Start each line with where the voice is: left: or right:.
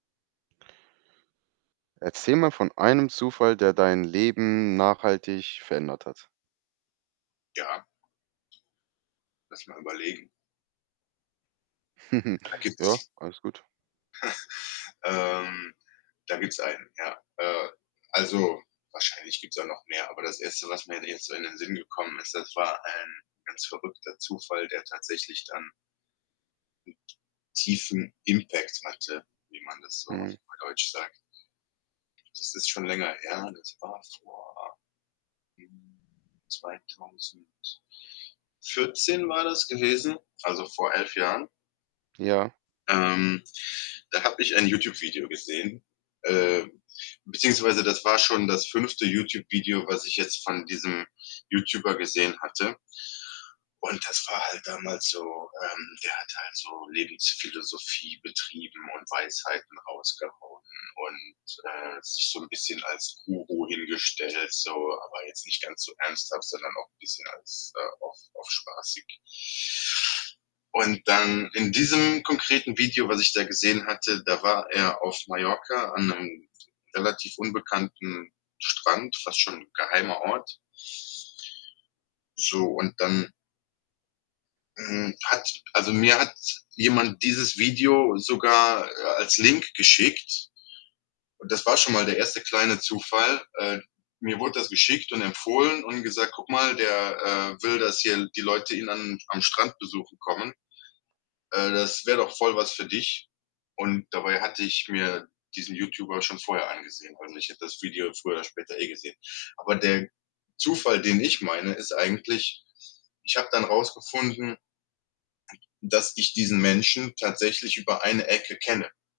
right: Erzähl mal von einem Zufall, der dein Leben nachhaltig verändert hat.
left: Ja. Lass mal überlegen. Da
right: Ja,
left: gibt's
right: alles gut.
left: ähm, da gibt's einen, ja. Äh, also wahrscheinlich gibt's auch noch mehr, aber das 1., was mir d jetzt in den Sinn gekommen ist, das war, ein ganz verrückter Zufall, der tatsächlich dann 'n t tiefen Impact hatte, wie man das so auf
right: Mhm.
left: Neudeutsch sagt. Das ist schon länger her, das war vor hm, 2014 war das gewesen, also vor 11 Jahren.
right: Ja.
left: Ähm, da habe ich ein YouTube-Video gesehen, äh, beziehungsweise das war schon das 5. YouTube-Video, was ich jetzt von diesem YouTuber gesehen hatte und das war halt damals so ähm, der hat halt so Lebensphilosophie betrieben und Weisheiten rausgehauen und, äh, sich so 'n bisschen als Guru hingestellt so, aber jetzt nicht ganz so ernsthaft, sondern auch bisschen als äh, auf auf spaßig. Und dann in diesem konkreten Video, was ich da gesehen hatte, da war er auf Mallorca an 'nem relativ unbekannten Strand, fast schon 'n geheimer Ort. So, und dann hm, hat also, mir hat jemand dieses Video sogar, äh, als Link geschickt. Das war schon mal der 1. kleine Zufall. Äh, mir wurde das geschickt und empfohlen und gesagt: „Guck mal, der, äh, will, dass hier L die Leute ihn an am Strand besuchen kommen, äh, das wäre doch voll was für dich.“ Und dabei hatte ich mir diesen YouTuber schon vorher angesehen und ich hätte das Video früher oder später eh gesehen. Aber der Zufall, den ich meine, ist eigentlich, ich habe dann rausgefunden, dass ich diesen Menschen tatsächlich über eine Ecke kenne.